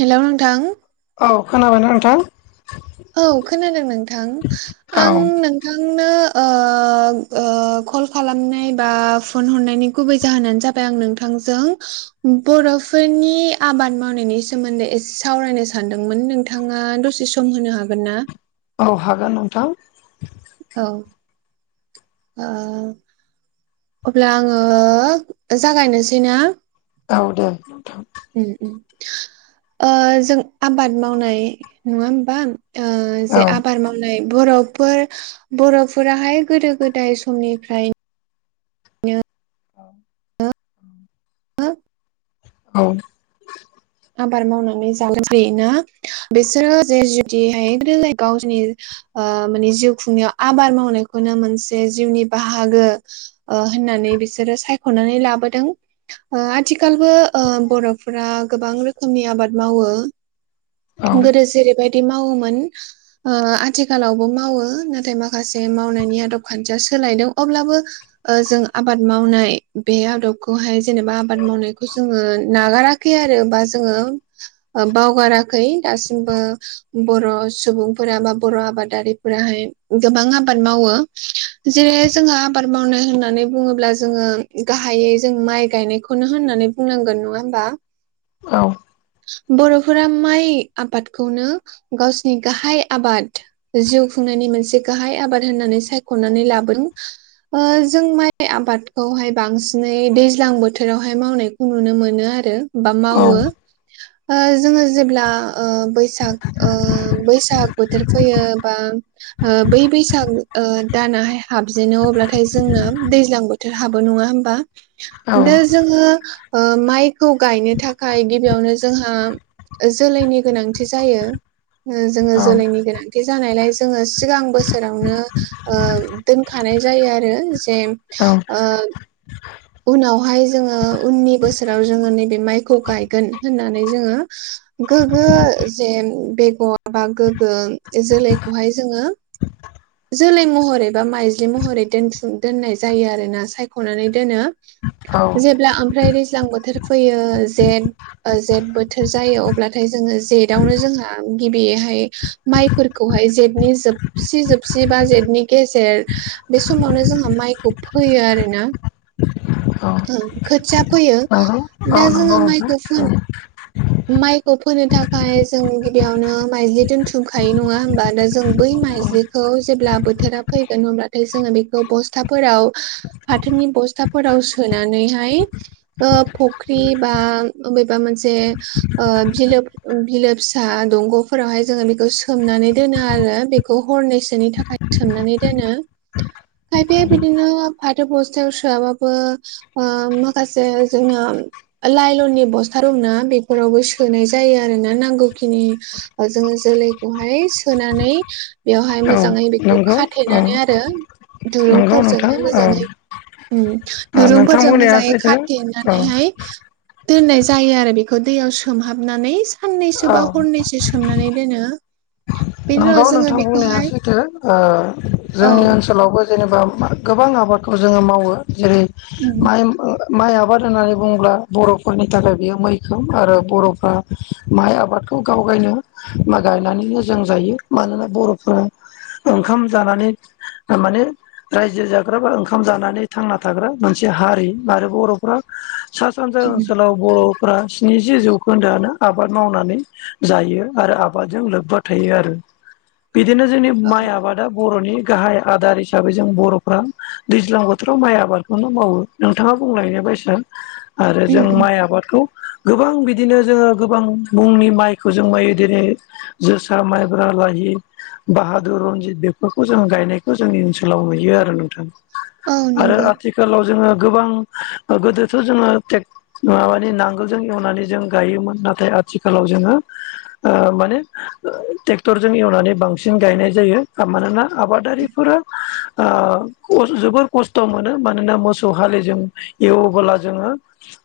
हेल' नोंथां औ खोनाबायना नोंथां औ खोनादों नोंथां औ आं नों थांनो ओ ओ कल खालामनाय बा फन हरनायनि गुबै जाहोनानो जा बाय आं नोंथांजों बर'फोरनि आबाद मावनायनि सोमोन्दै एसे सावरायनो सानदोंमोन नोंथाङा दसे सम होनो हागोन ना औ हागोन नोंथां। औ ओ अब्ला आङो जागायनोसै ना औ दे नोंथां उम उम ओ जों आबाद मावनाय नङा होमबा ओ औ जे आबार माव नाय बर'फोर बर'फोरहाय गोदो गोदाय समनिफ्राय नो औ उम ओ औ आबाद मावनानै जालां ना बिसोरो जे जुदिहाय [unintelligible] गावनि ओ माने जिउ खुंनायाव आबाद मावनायखौनो मोनसे जिउनि बाहागो ओ होननानै बिसोरो सायख'नानै लाबोदों। ओ आथिखालबो ओ बर'फोरा गोबां रोखोमनि आबाद मावो औ गोदो जेरैबायदि मावोमोन ओ आथिखालावबो मावो नाथाय माखासे मावनायनि आदब खान्थिया सोलायदों अब्लाबो ओ जों आबाद मावनाय बे आदबखौहाय जेनेबा आबाद मावनायखौ जोङो नागाराखै आरो बा जोङो बावगाराखै दासिमबो बर' सुबुंफोरा बा बर' आबादारिफोराहाय गोबां आबाद मावो। जे जोंङो आबाद मावनाय होननानै बुङोब्ला जोङो गाहायै जों माइ गायनायखौनो होननानै बुंनांगोन नङा होमबा औ बर'फोरा माइ आबादखौनो गावसिनि गाहाय आबाद जिउ खुंनायनि मोनसे गाहाय आबाद होननानै सायख'नानै लाबोदों। ओ जों माइ आबादखौहाय बांसिनै दैज्लां बोथोरावहाय मावनायखौ नुनो मोनो आरो बा औ मावो ओ जोङो जेब्ला ओ बैसाग ओ बैसाग बोथोर फैयो बा ओ बै बैसाग ओ दानाहाय हाबजेनो अब्लाथाय जोंना दैज्लां बोथोर हाबो नङा होमबा औ दा जोङो ओ माइखौ गायनो थाखाय गिबियावनो जोंहा जोलैनि गोनांथि जायो ओ जोङो जोलैनि गोनां बि जानायलाय जोङो सिगां बोसोरावनो ओ दोनखानाय जायो आरो जे ओ उनावहाय जोङो उननि बोसोराव जोङो नैबे माइखौ गायगोन होननानै जोङो गोग्गो जे बेगर बा गोग्गो जोलैखौहाय जोङो जोलै महरै बा माइज्लि महरै दोनथुम दोननाय जायो आरोना सायख'नानै दोनो औ जेब्ला ओमफ्राय दैज्लां बोथोर फैयो जेन ओ जेठ बोथोर जायो अब्लाथाय जोङो जेटावनो जोंहा गिबिहाय माइफोरखौहाय जेठनि जोबसि जोब जि बा जेटनि गेजेर बे समावनो जोंहा माइखौ फोयो आरो ना औ ओं खोथिया फोयो। नंगौ औ दा नंगौ जोङो नोंथां माइखौ फोन औ माइखौ फोनो थाखाय जों गिबियावनो माइज्लि दोनथुमखायो नङा होमबा दा जों बै माइज्लि खौ जेब्ला बोथोरा फैगोन अब्लाथाय जोङो बेखौ बस्थाफोराव फाथोनि बस्थाफोराव सोनानैहाय ओ फुख्रि बा बबेबा मोनसे ओ बिलो बिलो फिसा दंग'फोरावहाय जोङो बेखौ सोमनानै दोनो आरो बे खौ हरनैसोनि थाखाय सोमनानै दोनो खायफाया बिदिनो फाथो बस्थायाव सोआबाबो ओ माखासे जोंना लाइलननि बस्था दंना बे फोरावबो सोनाय जायो आरो ना। नांगौखिनि ओ जोङो जोलैखौहाय सोनानै बेवहाय नोंथां औ मोजाङै बेखौ नंगौ औ खाथेनानै आरो नंगौ नोंथां दुरुंफोरजोंहाय औ मोजाङै नोंथां दुरुंफोरजों बुंनाया मोजाङै सैथो औ खाथेनानैहाय दोननाय जायो आरो बे खौ दैयाव सोमहाबनानै साननैसो औ बा हरनैसो सोमनानै दोनो। बेनि उनाव नंगौ जोङो नोंथां बुंनाया बेखौहाय सैथो ओ औ जोंनि ओनसोलावबो जेनेबा गोबां आबादखौ जोङो मावो जेरै उम माइ ओ माइ आबाद होननानै बुङोब्ला बर'फोरनि थाखाय बियो मैखोम आरो बर'फ्रा माइ आबादखौ गाव गायनो बा गायनानै जों जायो मानोना बर'फ्रा ओंखाम जानानै थारमाने रायजो जाग्रा बा ओंखाम जानानै थांना थाग्रा मोनसे हारि आरो बर'फ्रा सा सानजा उम ओनसोलाव बर'फ स्निजि जौखोन्दोआनो आबाद मावनानै जायो आरो आबादजों लोब्बा थायो आरो। बिदिनो जोंनि औ माइ आबाद दा बर'नि गाहाय आदार हिसाबै जों बर'फ्रा दैज्लां बोथोराव माइ आबादखौनो मावो। नोंथाङा बुंलायनो बायसार आरो उम जों उम माइ आबादखौ गोबां बिदिनो जोङो गोबां मुंनि माइखौ जों गायो दिनै जोसा माइब्रा ल बाहादुर रनजित बेफोरखौ जों गायनायखौ जोंनि ओनसोलाव नुयो आरो नोंथां। औ आरो नंगौ आथिखालाव जोङो गोबां गोदोथ' जोङो टेक माबानि नांगोलजों एवनानै जों गायोमोन नाथाय आथिखालाव जोङो ओ माने ट्रेक्टर जों एवनानै बांसिन गायनाय जायो मानोना आबादारिफोरा ओ जोबोर खस्थ' मोनो मानोना मोसौ हाललि जों एवबोला जोङो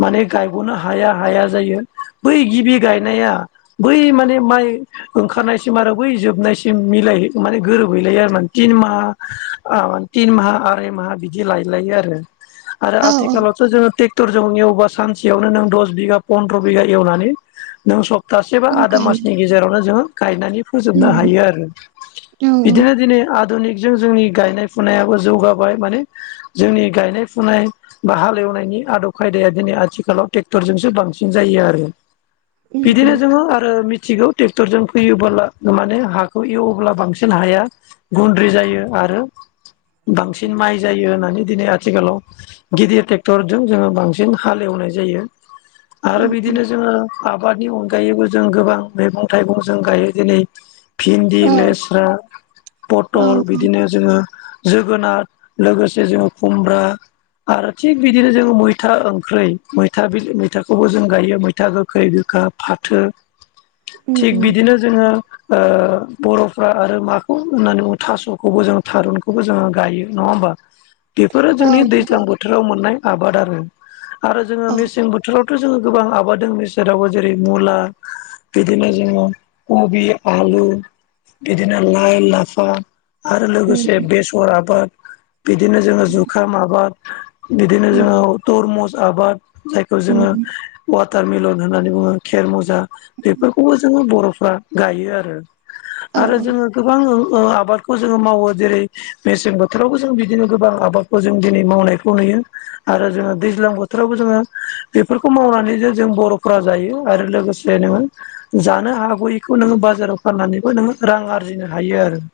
माने गायब'नो हाया हाया जायो बै गिबि गायनाया बै माने माइ ओंखारनाय सिम बै जोबनायसिम मिलायहै माने गोरोबहैला आरो तिन माह आ तिन माहा आराय माहा बिदि लायलायो आरो। [unintelligible] आरो औ आथिखालावथ' जोङोे टेख टर जों एवबा सानसेयावनो नों दस बिघा फन्द्र' बिघा एवनानै नों सब टासेबा बिफां आदा मासनि गायनाय गेजेरावनो जोङो गायनानै फोजोबनो उम हायो आरो औ बिदिनो दिनै आद आधुनिकजों जोंनि गायनाय फुनायाबो जौगाबाय माने जोंनि गायनाय फुनाय बा हालेवनायनि आदब खायदाया दिनै आथिखालाव ट्रेक्टरजोंसो बांसिन जायो आरो। उम बिदिनो उम जोङो आरो मिथिगौ टेक्टरजों फैयोबोला माने हाखौ एवोब्ला बांसिन हाया गुन्द्रि जायो आरो बांसिन माइ जायो होननानै दिनै आथिखालाव गिदिर ट्रेक्टरजों जोङो बांसिन हालेवनाय जायो। आरो उम उम बिदिनो जोङो आबादनि अनगायैबो जों गोबां मैगं थाइगं जों गायो दिनै भिन्दि औ लेस्रा औ पटल बिदिनो जोङो जोगोनार लोगोसे जोङो खुमब्रा आरो थिग बिदिनो जोङो मैथा ओंख्रै मैथा मैथाखौबो जों गायो मैथा गोखै गोखा। फाथो उम थिग उम बिदिनो जोङो बर'फ्रा आरो माखौ होननानै बुङो थास'खौबो जों थारुनखौबो जोङो गायो नङबा बेफोरो औ जोंनि नंगौ दैज्लां बोथोराव मोननाय आबाद आरो आरो जोङो औ मेसें बोथोर बोथोरावथ' जोङो गोबां आबाद द बे सेराव जेरै मुला बिदिनो जोङो कबि आलु बिदिनो लाइ लाफा आरो उम लोगोसे बेस फर आबाद बिदिनो जोङो जुखाम आबाद बिदिनो उम जोङो तरमुस आबाद जायखौ उम जोङो उम वाटारमेलन होननानै बुङो खेर मुजा बेफोरखौबो जोङो बर'फ्रा गायो आरो औ आरो जोङो गोबां आबादखौ जोङो मावो जेरै मेसें बोथोरावबो जों बिदिनो गोबां आबाद खौ जों दिनै मावनायखौ नुयो आरो जोङो दैज्लां बोथोरावबो जोङो बेफोरखौ मावनानै जे जों बर'फोरा जायो आरो लोगोसे ज नोङो जानो हागौयैखौ नोङो ब बाजाराव फाननानैबो नोङो रां आरजिनो हायो आरो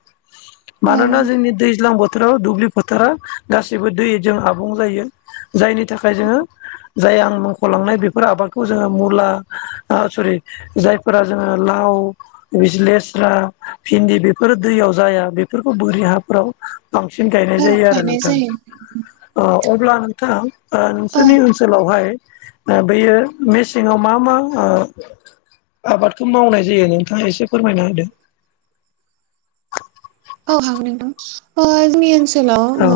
औ मानोना औ जोंनि दैज्लां बोथोराव दुब्लि फोथारा गासैबो दैजों आबुं जायो जायनि थाखाय जोङो जाय आं मुंख'लांनाय बेफोर आबादखौ जोङो मुला सरि जायफोरा जोङो लाव लेस्रा भिन्दि बेफोरो दैयाव जाया बेफोरखौ बोरि हाफोराव बांसिन गायनाय औ जायो आरो गायनाय नोंथां जायो अब्ला नोंथां औ नोंसोरनि ओनसोलावहाय बेयो मेसेङाव मा मा आबादखौ मावनाय जायो नों नोंथा ङा एसे फोरमायना होदों औ हाग नदां जोंनि ओनसोलाव औ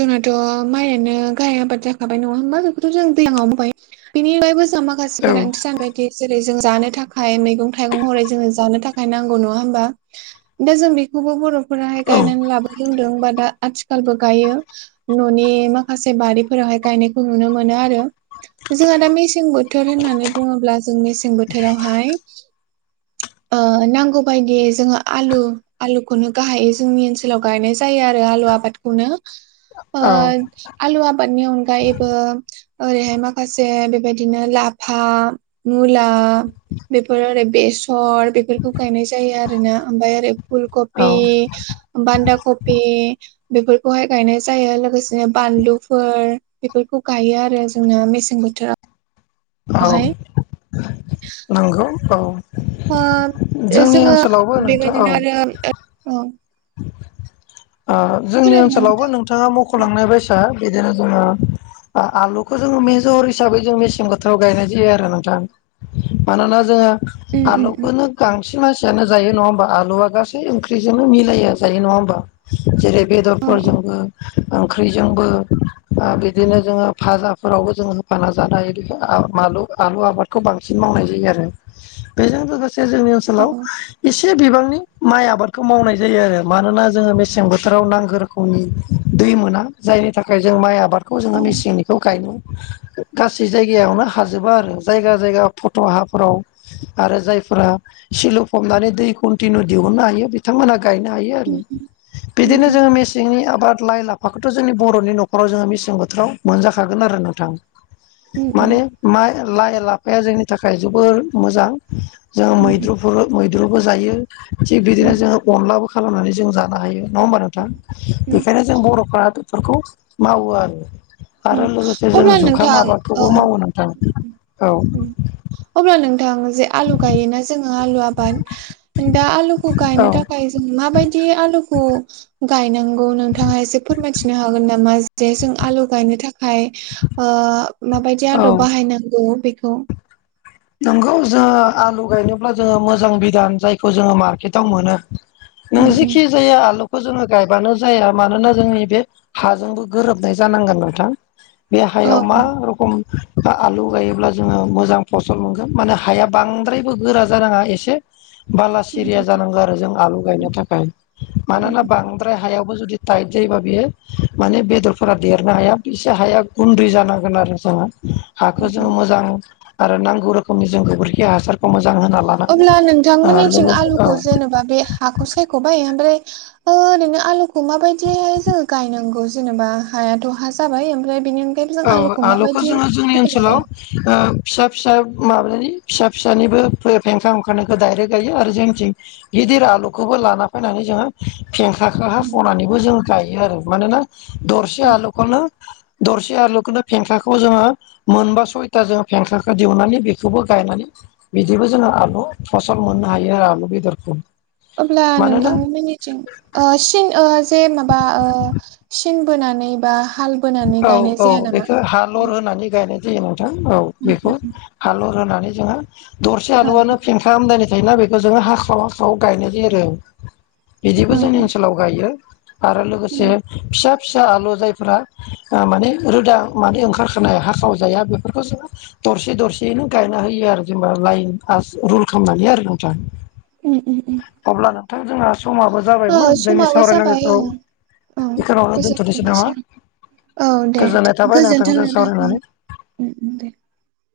जोंनाथ' माइयानो गाहाय आबाद जाखाबाय नङा होमबा बेखौथ' जों दैङआव होनबाय बिनिबो जोंहा माखासे औ गोनांथि सानबाय बिदि जेरै जों जानो थाखाय मैगं थाइगं हरै जोङो जानो थाखाय नांगौ नङा होमबा दा जों बेखौबो बर'फोराहाय गायनानै लाबो रोंदों बा दा आथिखालबो गायो न'नि माखासे बारिफोरावहाय गायनायखौ नुनो मोनो आरो जोंहा दा मेसें बोथोर होननानै बुङोब्ला जों मेसें बोथोरावहाय नांगौ बायदियै जोङो आलु आलुखौनो गाहायै जोंनि ओनसोलाव गायनाय जायो आरो आलुआ खौनो औ आलुवा बनि ए ओरैहाय माखासे बेबायदिनो लाफा मुला बेबहार आरो बेस सट बेफोरखौ गायनाय जायो आरो ना ओमफ्राय आरोरै फुल कबि बान्दा कफ बेफोरखौहाय गायनाय जायो लोगोसेनो बानलुफोर बेफोरखौ गायो आरो जोंना मेसें बोथोराव औ नंगौ औ जोंनि जोङो ओनसोलावबो नोंथां औ बेबायदिनो ओ आरो जोंनि खोनादोंना ओनसोलावबो नोंथां नोंथाङा मख औ उम सलांनाय बैसआ बिदिनो जोङो आलुखौ जोङो मेजजर हिसाबै जों मेसें बोथोराव गायनाय जायो आरो नोंथां मानोना जों उम उम आलुखौनो गांसे मानसियानो जायो नङा होमबा आलुआ गासै ओंख्रिजोंनो मिलि [unintelligible] नङा होमबा जेरै औ बेदरफोरजोंबो ओंख्रिजोंबो बिदिनो जोङो फाजाफोरावबो जोंङो होफाना जानो हायो बेखौ मालु आलु आबादखौ बांसिन मावनाय जायो आरो। बेजों लोगोसे जोंनि औ ओनसोलाव एसे बिबांनि माइ आबादखौ मावनाय जायो आरो मानोना जोङो मेसें बोथोराव नांगौ रोखोमनि दै मोना जायनि थाखाय जों माइ आबाद खौ औ जोङो मेसेंनिखौ गायनो गासै जायगायावनो हाजोबा आरो जायगा जायगा फट' हाफोराव आरो जायफोरा सिलु फबनानै दै कन्टिनिउ दिहुननो हायो बिथांमोना गायनो हायो आरो। उम बिदिनो उम जोंङो मेसेंनि आबाद लाइ ला [unintelligible] जोंनि बर'नि नखराव जोङो मेसें बोथोराव मोनजाखागोन आरो नोंथां उम माने माइ लाइ लाफाया जोंनि थाखाय जोबोर मोजां जों उम उम मैद्रु मैद्रुबो जायो थिग बिदिनो उम जोंङो अनलाबो खालामनानै जों जानो हायो। नंङा होमबा नोंथांनिसिम? उम बेखायनो जों बर'फ्रा बेफोरखौ मावो आरो। ओ आरो लोगोसे जों अब्ला जुखाम नोंथां औ आबादखौबो मावो नोंथां। औ अब्ला नोंथां जे आलु गायोना जोंङो आलु आबाद दा आलुखौ औ गायनो थाखाय जों माबायदि आलुखौ गायनांगौ नोंथांङा एसे फोरमायथिनो हागोन नामा? जे जों आलु गायनो थाखाय ओ माबायदि औ आदब बाहायनांगौ बेखौ। नोंगौ जोंङो आलु गायनोब्ला जोंङो मोजां बिधान जायखौ जोंङो मार्केटाव मोनो। नों उम उम जेखि जाया आलुखौ जोंङो गायबानो जाया मानोना जोंनि बे हाजोंबो गोरोबनाय जानांगोन नोंथां। बे औ हायाव मा औ रोखोम आलु गायोब्ला जोंङो मोजां फसल मोनगोन माने हाया बांद्रायबो गोरा जानांङा एसे बाला सिरिया जानांगौ आरो जों आलु गायनो थाखाय। उम मानोना बांद्राय हायावबो जुदि थाइट जायोबा बेयो माने बेदरफोरा देरनो हाया एसे हाया गुन्दै जानांगोन आरो जोंहा। हाखौ उम जों मोजां आरो नांगौ रोखोमनि जों गोबोरखि हासारखौ मोजां होना अब्ला लानांगोन नोंथांमोननिथिं लोगोसे औ आलुखौ जेनेबा बे हाखौ सायख' [unintelligible] ओमफ्राय ओरैनो आलुखौ माबायदिहाय जोङो गायनांगौ जेनेबा हायाथ' हा जाबाय ओमफ्राय बिनि औ आलुखौ जोंङो जोंनि ओनसोलाव ओ फिसा फिसा माबानि फिसा फिसानिबो फेंखा ओंखारनायखौ दायरेक्ट गायो आरो जोंथिं गिदिर आलुखौबो लाना फायनानै जोंङो फेंखाखौ हास'नानैबो जों गायो आरो मानोना दरसे उम आलुखौनो दरसे बिदि आलुखौनो फेंखाखौ जोंङो मोनबा सयथा जों फेंखाखौ दिहुननानै बेखौबो गायनानै बिदिबो जोंङो आलु फसल मोननो हायो आरो आलु बेदरखौ। अब्ला मानोना नोंथां मोननिथिं ओ सिन जे माबा ओ सिन बोनानै बा हाल बोनानै औ गायनाय औ जाया नामा? बेखौ हालर होनानै गायनाय जायो नोंथां औ बेखौ हालर होनानै जोंङो दरसे औ आलुआनो फेंखा आमदानि थायोना बेखौ जोंङो हाखाव हाखाव गायनाय जायो आरो बिदिबो औ जोंङो सोलाव गायो आरो लोगोसे फिसा फिसा आलु जायफोरा आ माने रोदा माने ओंखारखानाय हाखाव जाया बेफोरखौ जोंङो दरसे दरसेयैनो गायना होयो आरो जेनेबा लाइन आस रुल खालामनानै आरो नोंथां। उम उम उम अब्ला नोंथां जोंहा समाबो औ जाबायमोन जोंनि समाबो जाबाय सावरायनांगौखौ औ औ बेखिनावनो दोनथ'नोसै नामा? फोजोबथ'नोसै औ दे दे गोजोननाय थाबाय गोजोनथों नोंथांजों नोंथां सावरायनानै। उम उम दे।